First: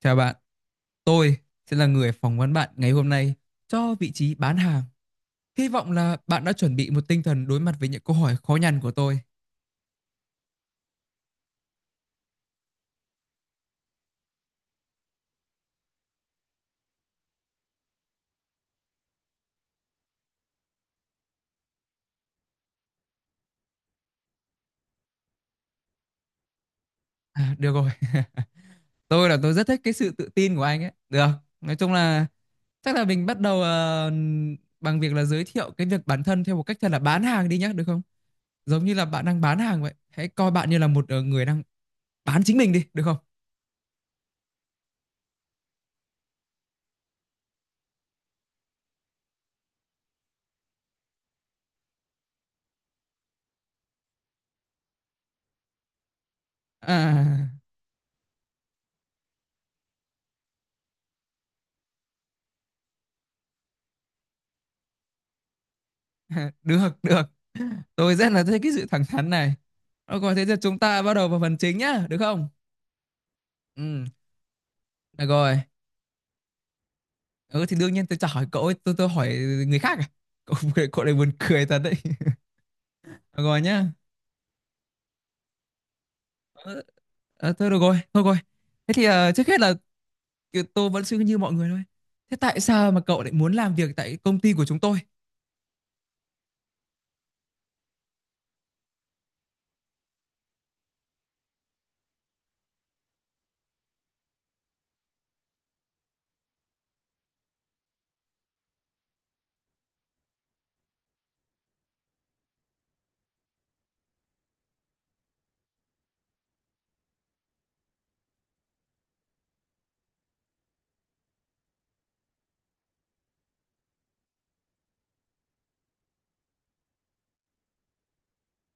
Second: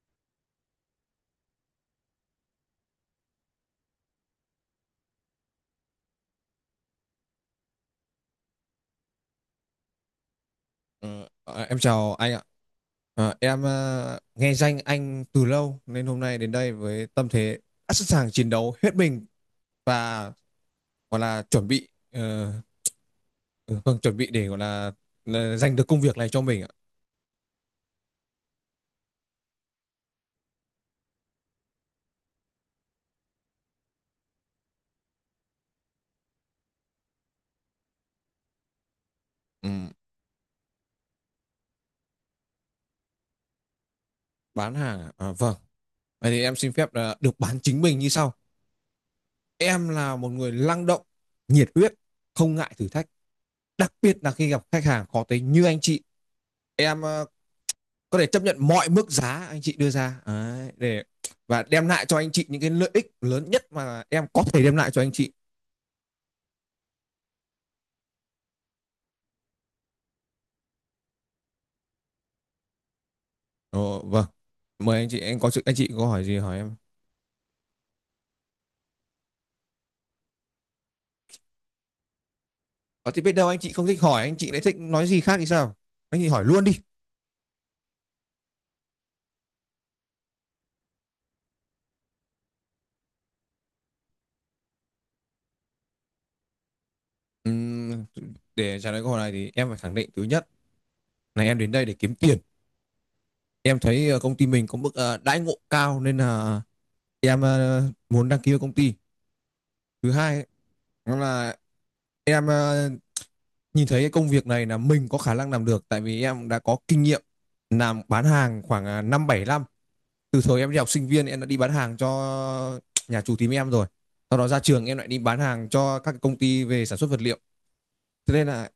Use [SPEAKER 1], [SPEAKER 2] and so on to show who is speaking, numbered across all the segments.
[SPEAKER 1] Chào bạn, tôi sẽ là người phỏng vấn bạn ngày hôm nay cho vị trí bán hàng. Hy vọng là bạn đã chuẩn bị một tinh thần đối mặt với những câu hỏi khó nhằn của tôi.
[SPEAKER 2] Em chào anh ạ. Em nghe danh anh từ lâu nên hôm nay đến đây với tâm thế đã sẵn sàng chiến đấu hết mình và gọi là chuẩn bị ừ, vâng, chuẩn bị để gọi là giành được công việc này cho mình ạ.
[SPEAKER 1] À, được rồi, tôi rất thích cái sự tự tin của anh ấy. Được, nói chung là chắc là mình bắt đầu bằng việc là giới thiệu cái việc bản thân theo một cách thật là bán hàng đi nhé, được không? Giống như là bạn đang bán hàng
[SPEAKER 2] Ừm,
[SPEAKER 1] vậy. Hãy coi bạn như là một người đang bán chính mình đi, được không?
[SPEAKER 2] bán hàng à? À, vâng. Vậy thì em xin phép là được bán chính mình như sau. Em là một người năng động, nhiệt huyết, không ngại thử thách, đặc biệt là khi gặp khách hàng khó tính như anh chị. Em
[SPEAKER 1] À,
[SPEAKER 2] có thể chấp nhận mọi mức giá anh chị đưa ra. Đấy, để và đem lại cho anh chị những cái lợi ích lớn nhất mà em có thể đem lại cho anh chị.
[SPEAKER 1] được được tôi rất là thích cái sự thẳng thắn này. Ờ, rồi thế giờ chúng ta bắt đầu vào phần chính nhá, được không?
[SPEAKER 2] Ồ,
[SPEAKER 1] Ừ,
[SPEAKER 2] vâng, mời anh chị,
[SPEAKER 1] được
[SPEAKER 2] em có
[SPEAKER 1] rồi.
[SPEAKER 2] sự anh chị có hỏi gì hỏi em,
[SPEAKER 1] Ừ thì đương nhiên tôi chả hỏi cậu ấy, tôi hỏi người khác à? cậu cậu này buồn cười thật đấy.
[SPEAKER 2] có thì biết
[SPEAKER 1] Được
[SPEAKER 2] đâu anh
[SPEAKER 1] rồi
[SPEAKER 2] chị
[SPEAKER 1] nhá.
[SPEAKER 2] không thích hỏi, anh chị lại thích nói gì khác thì sao. Anh chị hỏi luôn đi.
[SPEAKER 1] ờ, Thôi được rồi, thôi rồi, thế thì trước hết là tôi vẫn suy nghĩ như mọi người thôi, thế tại sao mà cậu lại muốn làm việc tại công ty của chúng tôi?
[SPEAKER 2] Ừm, để trả lời câu hỏi này thì em phải khẳng định. Thứ nhất là em đến đây để kiếm tiền, em thấy công ty mình có mức đãi ngộ cao nên là em muốn đăng ký vào công ty. Thứ hai đó là em nhìn thấy cái công việc này là mình có khả năng làm được, tại vì em đã có kinh nghiệm làm bán hàng khoảng năm bảy năm. Từ thời em đi học sinh viên em đã đi bán hàng cho nhà chủ tím em rồi, sau đó ra trường em lại đi bán hàng cho các công ty về sản xuất vật liệu. Thế nên là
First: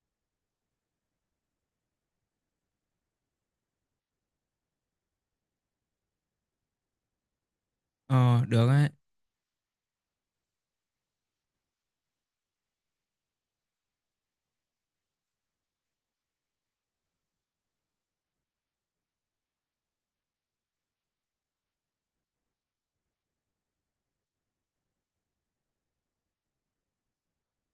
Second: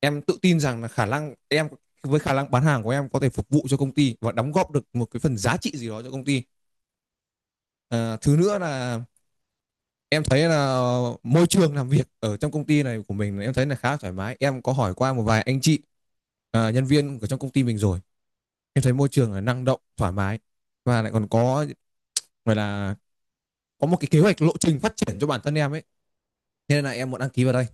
[SPEAKER 2] em tự tin rằng là khả năng bán hàng của em có thể phục vụ cho công ty và đóng góp được một cái phần giá trị gì đó cho công ty. À, thứ
[SPEAKER 1] Ờ,
[SPEAKER 2] nữa
[SPEAKER 1] được đấy.
[SPEAKER 2] là em thấy là môi trường làm việc ở trong công ty này của mình, em thấy là khá thoải mái, em có hỏi qua một vài anh chị nhân viên của trong công ty mình rồi. Em thấy môi trường là năng động, thoải mái và lại còn có gọi là có một cái kế hoạch lộ trình phát triển cho bản thân em ấy. Thế nên là em muốn đăng ký vào đây.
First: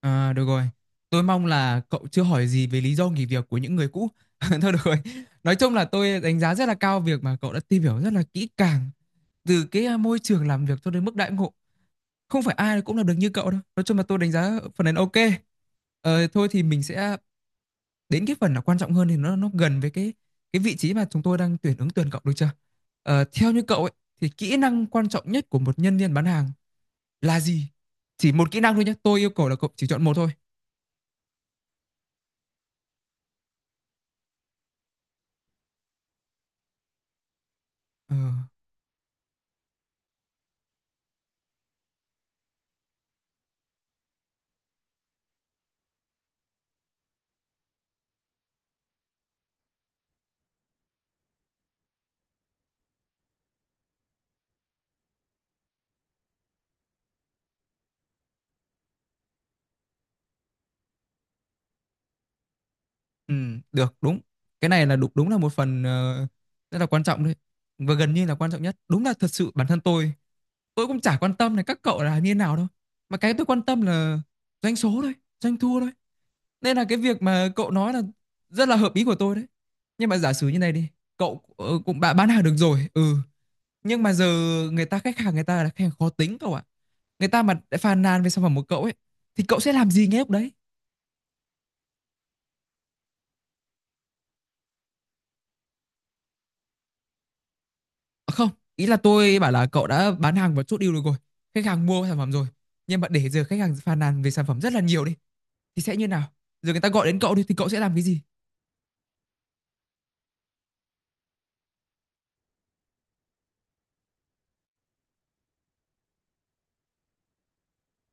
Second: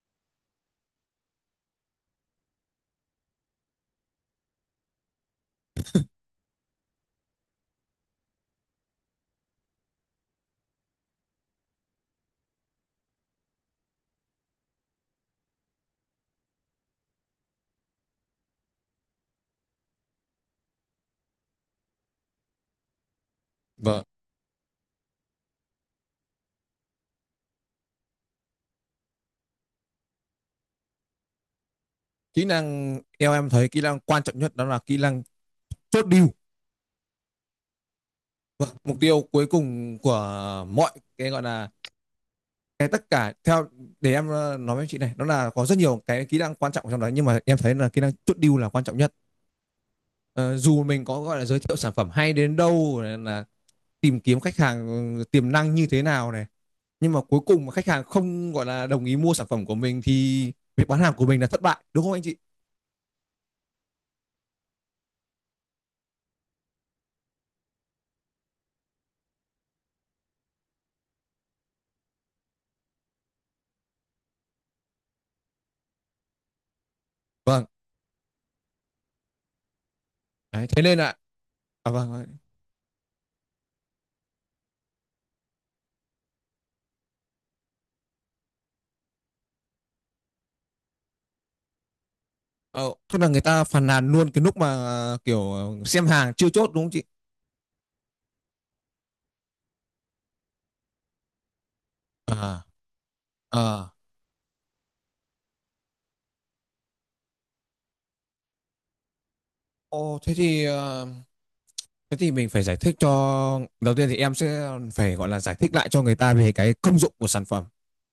[SPEAKER 1] À, được rồi. Tôi mong là cậu chưa hỏi gì về lý do nghỉ việc của những người cũ. Thôi được rồi. Nói chung là tôi đánh giá rất là cao việc mà cậu đã tìm hiểu rất là kỹ càng từ cái môi trường làm việc cho đến mức đãi ngộ. Không phải ai cũng làm được như cậu đâu. Nói chung là tôi đánh giá phần này là ok. Ờ, thôi thì mình sẽ đến cái phần là quan trọng hơn thì nó gần với cái vị trí mà chúng tôi đang tuyển ứng tuyển cậu, được chưa? Ờ, theo như cậu ấy
[SPEAKER 2] Vâng,
[SPEAKER 1] thì kỹ năng quan trọng nhất của một nhân viên bán hàng là gì? Chỉ một kỹ năng thôi nhé. Tôi yêu cầu là cậu chỉ chọn một thôi.
[SPEAKER 2] kỹ năng theo em thấy kỹ năng quan trọng nhất đó là kỹ năng chốt deal.
[SPEAKER 1] Ờ.
[SPEAKER 2] Vâng, mục tiêu cuối cùng của mọi cái gọi là cái tất cả theo để em nói với chị này, đó là có rất nhiều cái kỹ năng quan trọng trong đó nhưng mà em thấy là kỹ năng chốt deal là quan trọng nhất. Ờ, dù mình có gọi là giới thiệu sản phẩm hay đến đâu, là tìm kiếm khách hàng tiềm năng như thế nào này, nhưng mà cuối cùng mà khách hàng không gọi là đồng ý mua sản phẩm của mình thì việc bán hàng của mình là thất bại, đúng không anh chị?
[SPEAKER 1] Ừ, được, đúng, cái này là đúng, là một phần rất là quan trọng đấy và gần như là quan trọng nhất. Đúng là thật sự bản thân tôi cũng chả quan tâm là các cậu là như thế nào đâu, mà cái tôi quan tâm là doanh số thôi, doanh thu thôi, nên là cái việc mà
[SPEAKER 2] Vâng.
[SPEAKER 1] cậu nói là rất là hợp ý của tôi đấy. Nhưng mà giả sử như
[SPEAKER 2] Đấy,
[SPEAKER 1] này
[SPEAKER 2] thế
[SPEAKER 1] đi,
[SPEAKER 2] nên là
[SPEAKER 1] cậu
[SPEAKER 2] à,
[SPEAKER 1] cũng
[SPEAKER 2] vâng
[SPEAKER 1] đã bán
[SPEAKER 2] vâng.
[SPEAKER 1] hàng được rồi, ừ, nhưng mà giờ người ta khách hàng người ta là khách hàng khó tính cậu ạ, người ta mà đã phàn nàn về sản phẩm của cậu ấy thì cậu sẽ làm gì ngay lúc đấy?
[SPEAKER 2] ờ, Tức là người ta phàn nàn luôn cái lúc mà kiểu xem hàng chưa chốt, đúng không chị?
[SPEAKER 1] À, không, ý là tôi bảo là cậu đã bán hàng và chốt deal được rồi, khách hàng mua sản phẩm rồi,
[SPEAKER 2] À,
[SPEAKER 1] nhưng mà để giờ khách hàng
[SPEAKER 2] à,
[SPEAKER 1] phàn nàn về sản phẩm rất là nhiều đi thì sẽ như nào, giờ người ta gọi đến cậu đi thì cậu sẽ làm cái gì?
[SPEAKER 2] ồ thế thì thế thì mình phải giải thích cho đầu tiên thì em sẽ phải gọi là giải thích lại cho người ta về cái công dụng của sản phẩm,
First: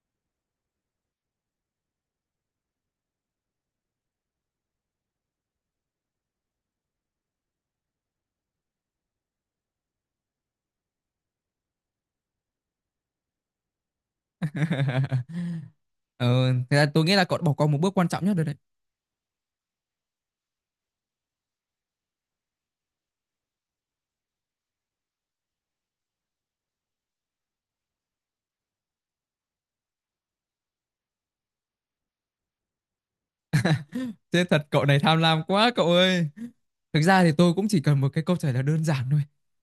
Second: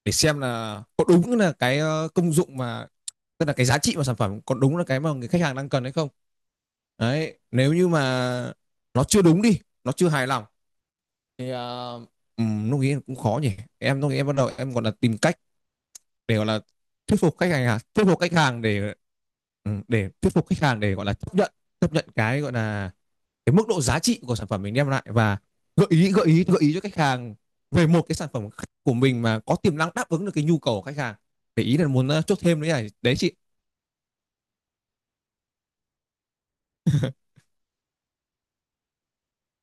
[SPEAKER 2] để xem là có đúng là cái công dụng mà tức là cái giá trị mà sản phẩm có đúng là cái mà người khách hàng đang cần hay không. Đấy, nếu như mà nó chưa đúng đi, nó chưa hài lòng thì lúc ấy cũng khó nhỉ. Em lúc ấy em bắt đầu em gọi là tìm cách để gọi
[SPEAKER 1] Ờ
[SPEAKER 2] là
[SPEAKER 1] thế là tôi nghĩ
[SPEAKER 2] thuyết
[SPEAKER 1] là cậu
[SPEAKER 2] phục
[SPEAKER 1] đã
[SPEAKER 2] khách
[SPEAKER 1] bỏ
[SPEAKER 2] hàng
[SPEAKER 1] qua một
[SPEAKER 2] à?
[SPEAKER 1] bước
[SPEAKER 2] Thuyết
[SPEAKER 1] quan
[SPEAKER 2] phục
[SPEAKER 1] trọng nhất
[SPEAKER 2] khách
[SPEAKER 1] rồi đấy.
[SPEAKER 2] hàng để ừ, để thuyết phục khách hàng để gọi là chấp nhận, chấp nhận cái gọi là cái mức độ giá trị của sản phẩm mình đem lại, và gợi ý cho khách hàng về một cái sản phẩm của mình mà có tiềm năng đáp ứng được cái nhu cầu của khách hàng, để ý là muốn chốt thêm nữa này, đấy chị.
[SPEAKER 1] Thế thật, cậu này tham lam quá cậu ơi. Thực ra thì tôi cũng chỉ cần một cái câu trả lời đơn giản thôi.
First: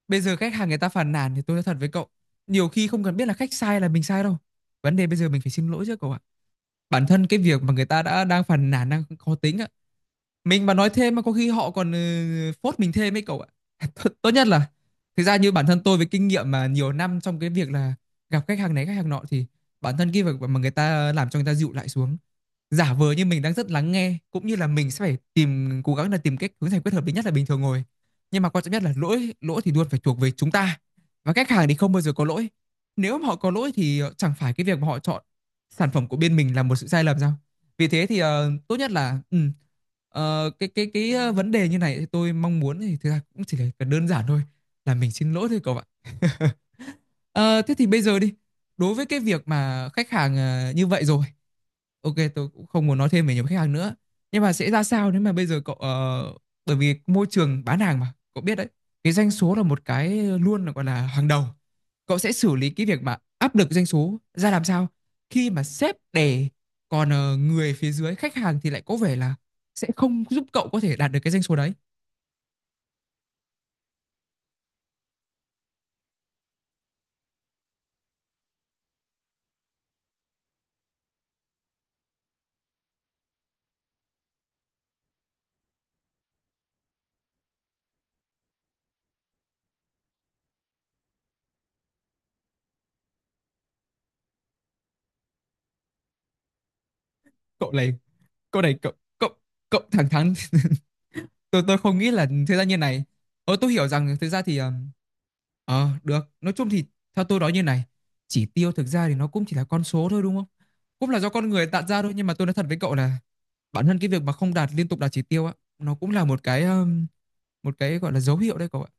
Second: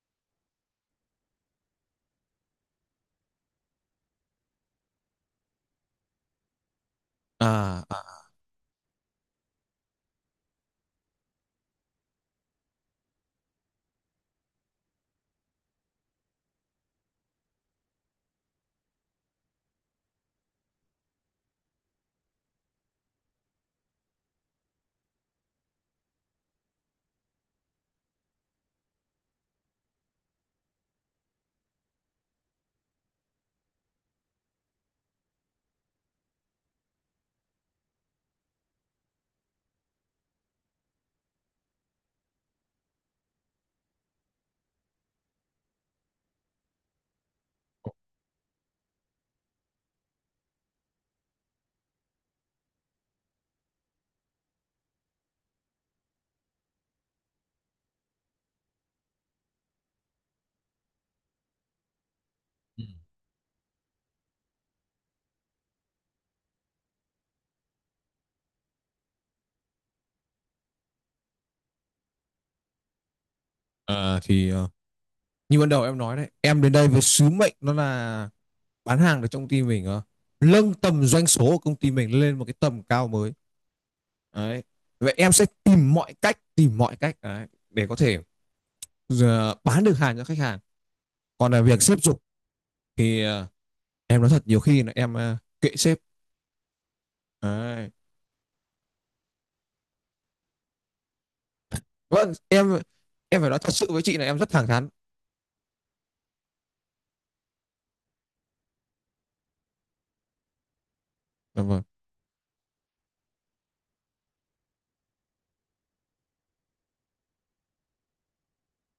[SPEAKER 1] Bây giờ khách hàng người ta phàn nàn thì tôi nói thật với cậu, nhiều khi không cần biết là khách sai là mình sai đâu, vấn đề bây giờ mình phải xin lỗi chứ cậu ạ. Bản thân cái việc mà
[SPEAKER 2] À,
[SPEAKER 1] người ta
[SPEAKER 2] à,
[SPEAKER 1] đã đang phàn nàn đang khó tính á, mình mà nói thêm mà có khi họ còn ừ, phốt mình thêm ấy cậu ạ. Tốt tốt nhất là, thực ra như bản thân tôi với kinh nghiệm mà nhiều năm trong cái việc là gặp khách hàng này khách hàng nọ thì bản thân cái việc mà người ta làm cho người ta dịu lại xuống, giả vờ như mình đang rất lắng nghe cũng như là mình sẽ phải tìm cố gắng là tìm cách hướng giải quyết hợp lý nhất là bình thường rồi, nhưng mà quan trọng nhất là lỗi lỗi thì luôn phải thuộc về chúng ta và khách hàng thì không bao giờ có lỗi. Nếu mà họ có lỗi thì chẳng phải cái việc mà họ chọn sản phẩm của bên mình là một sự sai lầm sao? Vì thế thì tốt nhất là ừ, cái vấn đề như này thì tôi mong muốn thì thực ra cũng chỉ là đơn giản thôi, là mình xin lỗi thôi cậu ạ. Ờ, thế thì bây giờ đi. Đối với cái việc mà khách hàng như vậy rồi, ok, tôi cũng không muốn nói thêm về nhiều khách hàng nữa. Nhưng mà sẽ ra sao nếu mà bây giờ cậu ờ, bởi vì môi trường bán hàng mà, cậu biết đấy, cái doanh số là một cái luôn là gọi là hàng đầu. Cậu sẽ xử lý cái việc mà áp lực doanh số ra làm sao khi mà sếp đè, còn người phía dưới khách hàng thì lại có vẻ là sẽ không giúp cậu có thể đạt được cái doanh số đấy.
[SPEAKER 2] à thì ờ, như ban đầu em nói đấy, em đến đây với sứ mệnh nó là bán hàng được trong công ty mình, nâng tầm doanh số của công ty mình lên một cái tầm cao mới. Đấy. Vậy em sẽ tìm mọi cách đấy, để có thể ờ, bán được hàng cho khách hàng. Còn là việc xếp dục thì em nói thật, nhiều khi là em kệ sếp.
[SPEAKER 1] Cậu
[SPEAKER 2] Đấy.
[SPEAKER 1] này, cậu này cậu cậu cậu thẳng thắn. Tôi không nghĩ là
[SPEAKER 2] Vâng,
[SPEAKER 1] thế ra như
[SPEAKER 2] em
[SPEAKER 1] này.
[SPEAKER 2] em phải
[SPEAKER 1] Ờ
[SPEAKER 2] nói thật
[SPEAKER 1] tôi
[SPEAKER 2] sự
[SPEAKER 1] hiểu
[SPEAKER 2] với
[SPEAKER 1] rằng
[SPEAKER 2] chị là
[SPEAKER 1] thực
[SPEAKER 2] em
[SPEAKER 1] ra
[SPEAKER 2] rất
[SPEAKER 1] thì
[SPEAKER 2] thẳng thắn.
[SPEAKER 1] ờ được, nói chung thì theo tôi nói như này, chỉ tiêu thực ra thì nó cũng chỉ là con số thôi đúng không, cũng là do con
[SPEAKER 2] Dạ
[SPEAKER 1] người tạo
[SPEAKER 2] vâng.
[SPEAKER 1] ra thôi, nhưng mà tôi nói thật với cậu là bản thân cái việc mà không đạt liên tục đạt chỉ tiêu á nó cũng là một cái gọi là dấu hiệu đấy cậu ạ,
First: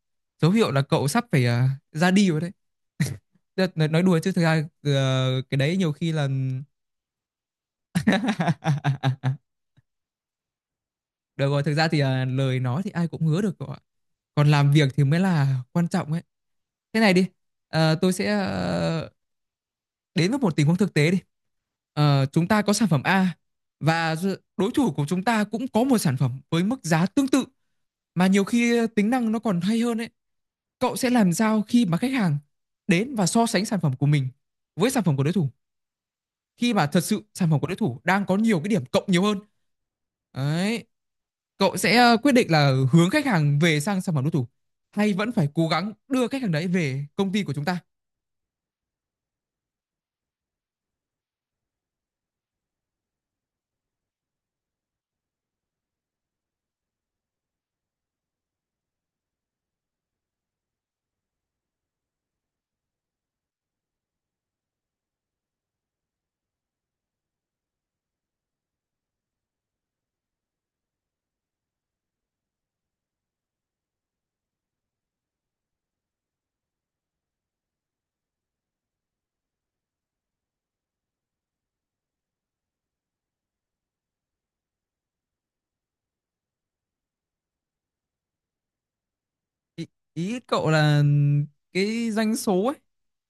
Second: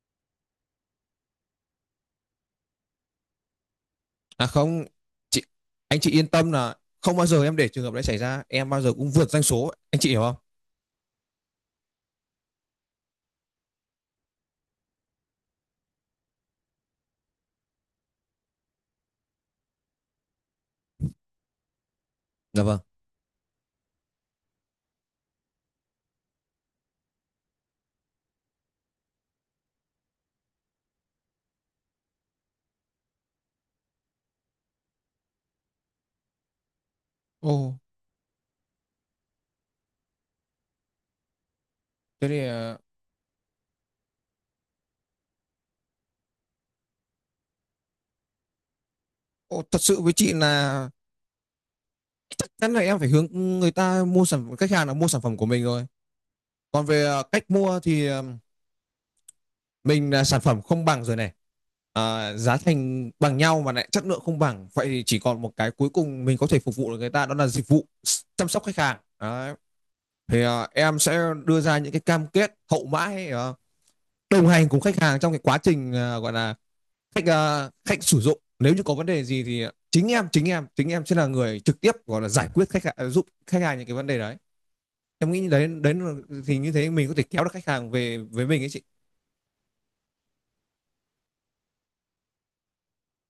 [SPEAKER 1] dấu hiệu là cậu sắp phải ra đi rồi đấy. Tức là nói đùa chứ thực
[SPEAKER 2] À
[SPEAKER 1] ra
[SPEAKER 2] không, chị
[SPEAKER 1] cái đấy nhiều
[SPEAKER 2] anh
[SPEAKER 1] khi
[SPEAKER 2] chị
[SPEAKER 1] là,
[SPEAKER 2] yên tâm là không bao giờ em để trường hợp đấy xảy ra, em bao giờ cũng vượt doanh số, anh chị hiểu không?
[SPEAKER 1] được rồi, thực ra thì lời nói thì ai cũng hứa được cậu ạ, còn làm việc thì mới là quan trọng ấy. Thế này đi, tôi sẽ đến với một tình huống thực tế đi. Ờ, chúng ta
[SPEAKER 2] Dạ
[SPEAKER 1] có
[SPEAKER 2] vâng.
[SPEAKER 1] sản phẩm A và đối thủ của chúng ta cũng có một sản phẩm với mức giá tương tự mà nhiều khi tính năng nó còn hay hơn ấy. Cậu sẽ làm sao khi mà khách hàng đến và so sánh sản phẩm của mình với sản phẩm của đối thủ, khi mà thật sự sản
[SPEAKER 2] Ồ,
[SPEAKER 1] phẩm của đối thủ đang có nhiều cái điểm cộng nhiều hơn? Đấy, cậu sẽ
[SPEAKER 2] thế
[SPEAKER 1] quyết
[SPEAKER 2] thì
[SPEAKER 1] định là hướng khách hàng về sang sản phẩm đối thủ hay vẫn phải cố gắng đưa khách hàng đấy về công ty của chúng ta?
[SPEAKER 2] ồ, thật sự với chị là chắc chắn là em phải hướng người ta mua sản khách hàng là mua sản phẩm của mình rồi. Còn về cách mua thì mình là sản phẩm không bằng rồi này, à, giá thành bằng nhau mà lại chất lượng không bằng, vậy thì chỉ còn một cái cuối cùng mình có thể phục vụ được người ta đó là dịch vụ chăm sóc khách hàng. Đấy. Thì à, em sẽ đưa ra những cái cam kết hậu mãi, à, đồng hành cùng khách hàng trong cái quá trình à, gọi là khách sử dụng nếu như có vấn đề gì thì chính em sẽ là người trực tiếp gọi là giải quyết khách hàng giúp khách hàng những cái vấn đề đấy. Em nghĩ đấy đấy thì như thế mình có thể kéo được khách hàng về với mình ấy chị.
[SPEAKER 1] ý, Ý cậu là cái doanh số ấy,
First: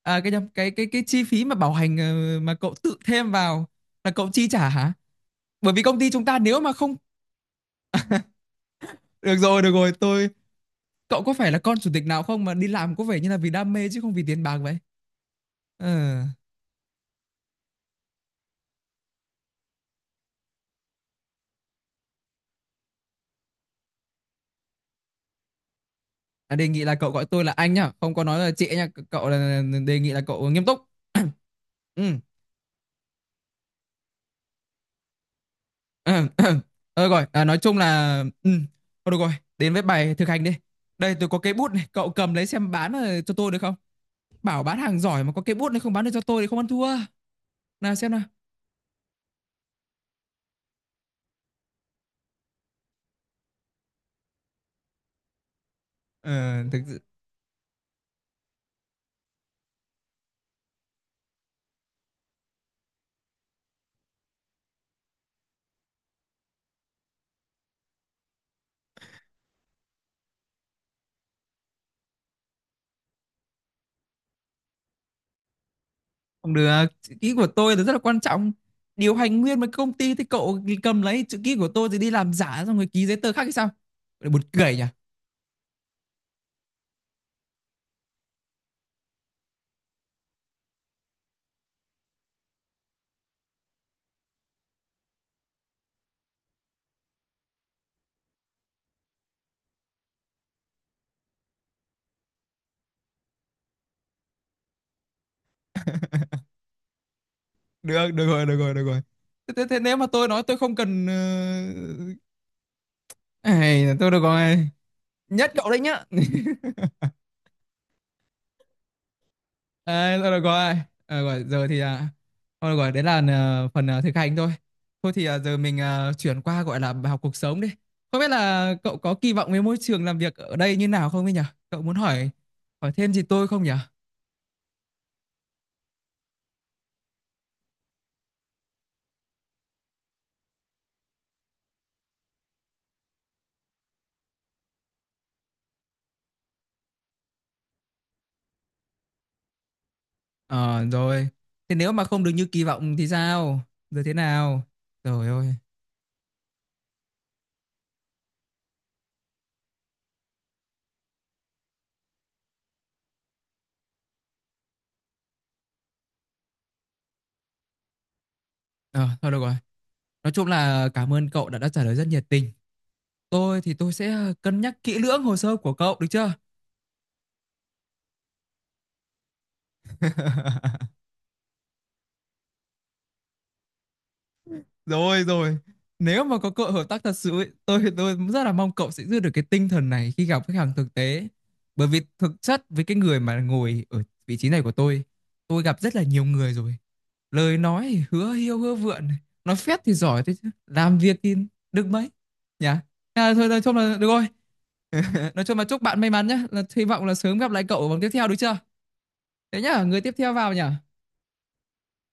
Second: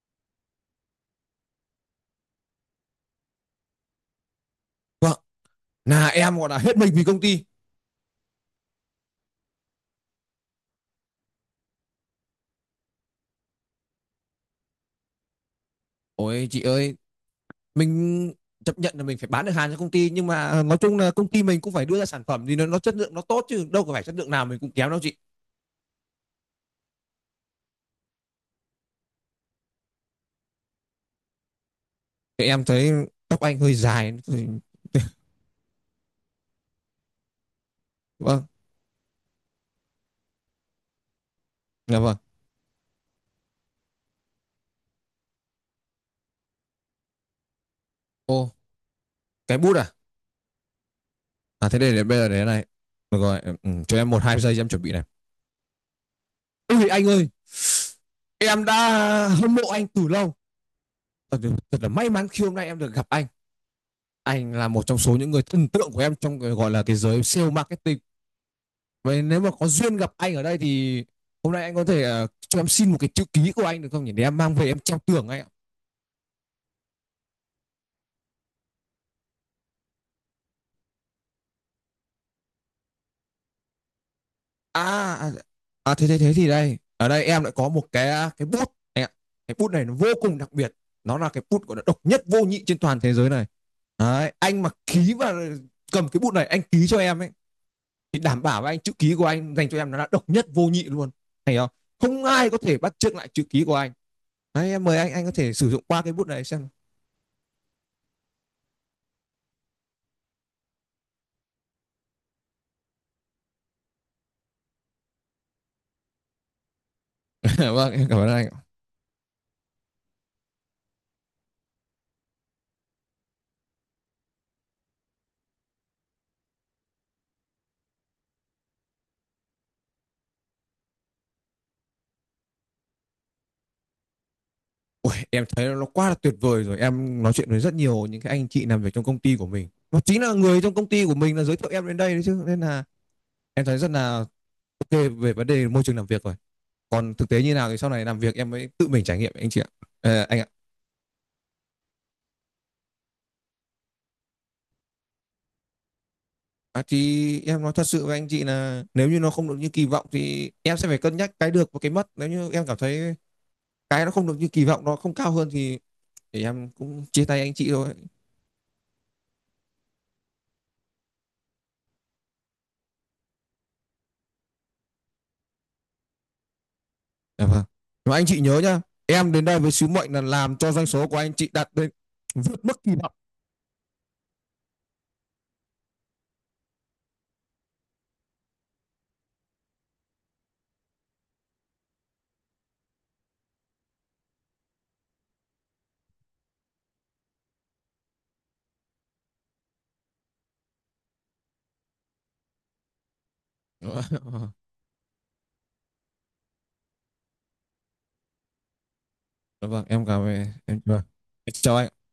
[SPEAKER 1] à cái nhầm, cái chi phí mà bảo hành mà cậu tự thêm vào là cậu chi trả hả?
[SPEAKER 2] Vâng,
[SPEAKER 1] Bởi vì công
[SPEAKER 2] là
[SPEAKER 1] ty chúng
[SPEAKER 2] em
[SPEAKER 1] ta
[SPEAKER 2] gọi là
[SPEAKER 1] nếu mà
[SPEAKER 2] hết mình
[SPEAKER 1] không,
[SPEAKER 2] vì công ty.
[SPEAKER 1] được rồi, tôi, cậu có phải là con chủ tịch nào không mà đi làm có vẻ như là vì đam mê chứ không vì tiền bạc vậy? Ờ.
[SPEAKER 2] Ôi chị ơi, mình chấp nhận là mình phải bán được hàng cho công ty, nhưng mà nói chung là công ty mình cũng phải đưa ra sản phẩm thì nó chất lượng nó tốt, chứ đâu có phải chất lượng nào mình cũng kém đâu chị.
[SPEAKER 1] À, đề nghị là cậu gọi tôi là anh nhá, không có nói là chị nhá. Cậu là đề nghị là cậu nghiêm túc.
[SPEAKER 2] Thì em thấy tóc anh hơi dài. Thì-
[SPEAKER 1] Ừ. Ờ rồi, à, nói chung là
[SPEAKER 2] Vâng,
[SPEAKER 1] ừ. Thôi được rồi, đến với bài thực hành đi. Đây tôi có cây bút này,
[SPEAKER 2] dạ
[SPEAKER 1] cậu
[SPEAKER 2] vâng.
[SPEAKER 1] cầm lấy xem bán cho tôi được không? Bảo bán hàng giỏi mà có cây bút này không bán được cho tôi thì không ăn thua. Nào xem nào.
[SPEAKER 2] Ô, cái bút à? À thế đây, để bây giờ để này. Được rồi, em- ừ, cho em một hai giây em chuẩn bị này.
[SPEAKER 1] Ờ thực
[SPEAKER 2] Ôi
[SPEAKER 1] sự
[SPEAKER 2] anh ơi, em đã hâm mộ anh từ lâu. Thật, là may mắn khi hôm nay em được gặp anh. Anh là một trong số những người thần tượng của em trong gọi là cái giới sale marketing. Vậy nếu mà có duyên gặp anh ở đây thì hôm nay anh có thể cho em xin một cái chữ ký của anh được không nhỉ? Để em mang về em treo tường anh ạ.
[SPEAKER 1] không được, chữ ký của tôi là rất là quan trọng. Điều hành nguyên một công ty thì cậu cầm lấy chữ ký của tôi thì đi làm giả xong rồi ký giấy tờ khác hay sao? Buồn cười nhỉ.
[SPEAKER 2] À, à, thế thế thế thì đây. Ở đây em lại có một cái à, cái bút anh ạ. Cái bút này nó vô cùng đặc biệt. Nó là cái bút của nó độc nhất vô nhị trên toàn thế giới này. Đấy, anh mà ký và cầm cái bút này, anh ký cho em ấy thì đảm bảo với anh chữ ký của anh dành cho em nó là độc nhất vô nhị luôn. Thấy không? Không ai có thể bắt chước lại chữ ký của anh. Đấy, em mời anh có thể sử dụng qua cái bút này xem.
[SPEAKER 1] Được, được rồi, thế, thế, thế nếu mà tôi nói tôi không cần ai là tôi được rồi, nhất cậu đấy nhá.
[SPEAKER 2] Vâng, em cảm ơn anh.
[SPEAKER 1] À, tôi được rồi, à, rồi giờ thì à, thôi được rồi đấy là phần thực hành thôi. Thôi thì giờ mình chuyển qua gọi là bài học cuộc sống đi. Không biết là cậu có kỳ vọng với môi trường làm việc ở đây như nào không ấy nhỉ? Cậu muốn hỏi, thêm gì tôi không nhỉ?
[SPEAKER 2] Ui, em thấy nó quá là tuyệt vời rồi. Em nói chuyện với rất nhiều những cái anh chị làm việc trong công ty của mình. Và chính là người trong công ty của mình là giới thiệu em đến đây đấy chứ. Nên là em thấy rất là ok về vấn đề môi trường làm việc rồi. Còn thực tế như nào thì sau này làm việc em mới tự mình trải nghiệm anh chị ạ. Ờ, anh ạ.
[SPEAKER 1] Ờ rồi, thế nếu mà không được như kỳ vọng thì sao, rồi thế nào, rồi ôi.
[SPEAKER 2] À, thì em nói thật sự với anh chị là nếu như nó không được như kỳ vọng thì em sẽ phải cân nhắc cái được và cái mất. Nếu như em cảm thấy cái nó không được như kỳ vọng, nó không cao hơn thì em cũng chia tay anh chị thôi.
[SPEAKER 1] Ờ thôi được rồi. Nói chung là cảm ơn cậu đã trả lời rất nhiệt tình. Tôi thì tôi sẽ cân nhắc kỹ lưỡng hồ sơ của cậu, được chưa?
[SPEAKER 2] Dạ vâng. Mà anh chị nhớ nhá, em đến đây với sứ mệnh là làm cho doanh số của anh chị đạt đến vượt mức kỳ vọng.
[SPEAKER 1] Rồi rồi. Nếu mà có cơ hội hợp tác thật sự ấy, tôi rất là mong cậu sẽ giữ được cái tinh thần này khi gặp khách hàng thực tế. Bởi vì thực chất với cái người mà ngồi ở vị trí này của tôi gặp rất là nhiều người rồi. Lời nói thì hứa hiêu hứa vượn, nói phét thì giỏi thế chứ, làm việc thì được mấy. Nhá. À, thôi nói chung
[SPEAKER 2] Dạ
[SPEAKER 1] là được rồi.
[SPEAKER 2] vâng,
[SPEAKER 1] Nói chung là chúc bạn may mắn nhé. Là hy vọng là sớm gặp lại cậu ở vòng tiếp theo, được chưa? Thế
[SPEAKER 2] Dạ
[SPEAKER 1] nhá,
[SPEAKER 2] vâng,
[SPEAKER 1] người
[SPEAKER 2] em
[SPEAKER 1] tiếp
[SPEAKER 2] cảm ơn
[SPEAKER 1] theo
[SPEAKER 2] em.
[SPEAKER 1] vào nhỉ?
[SPEAKER 2] Dạ vâng. Em chào anh.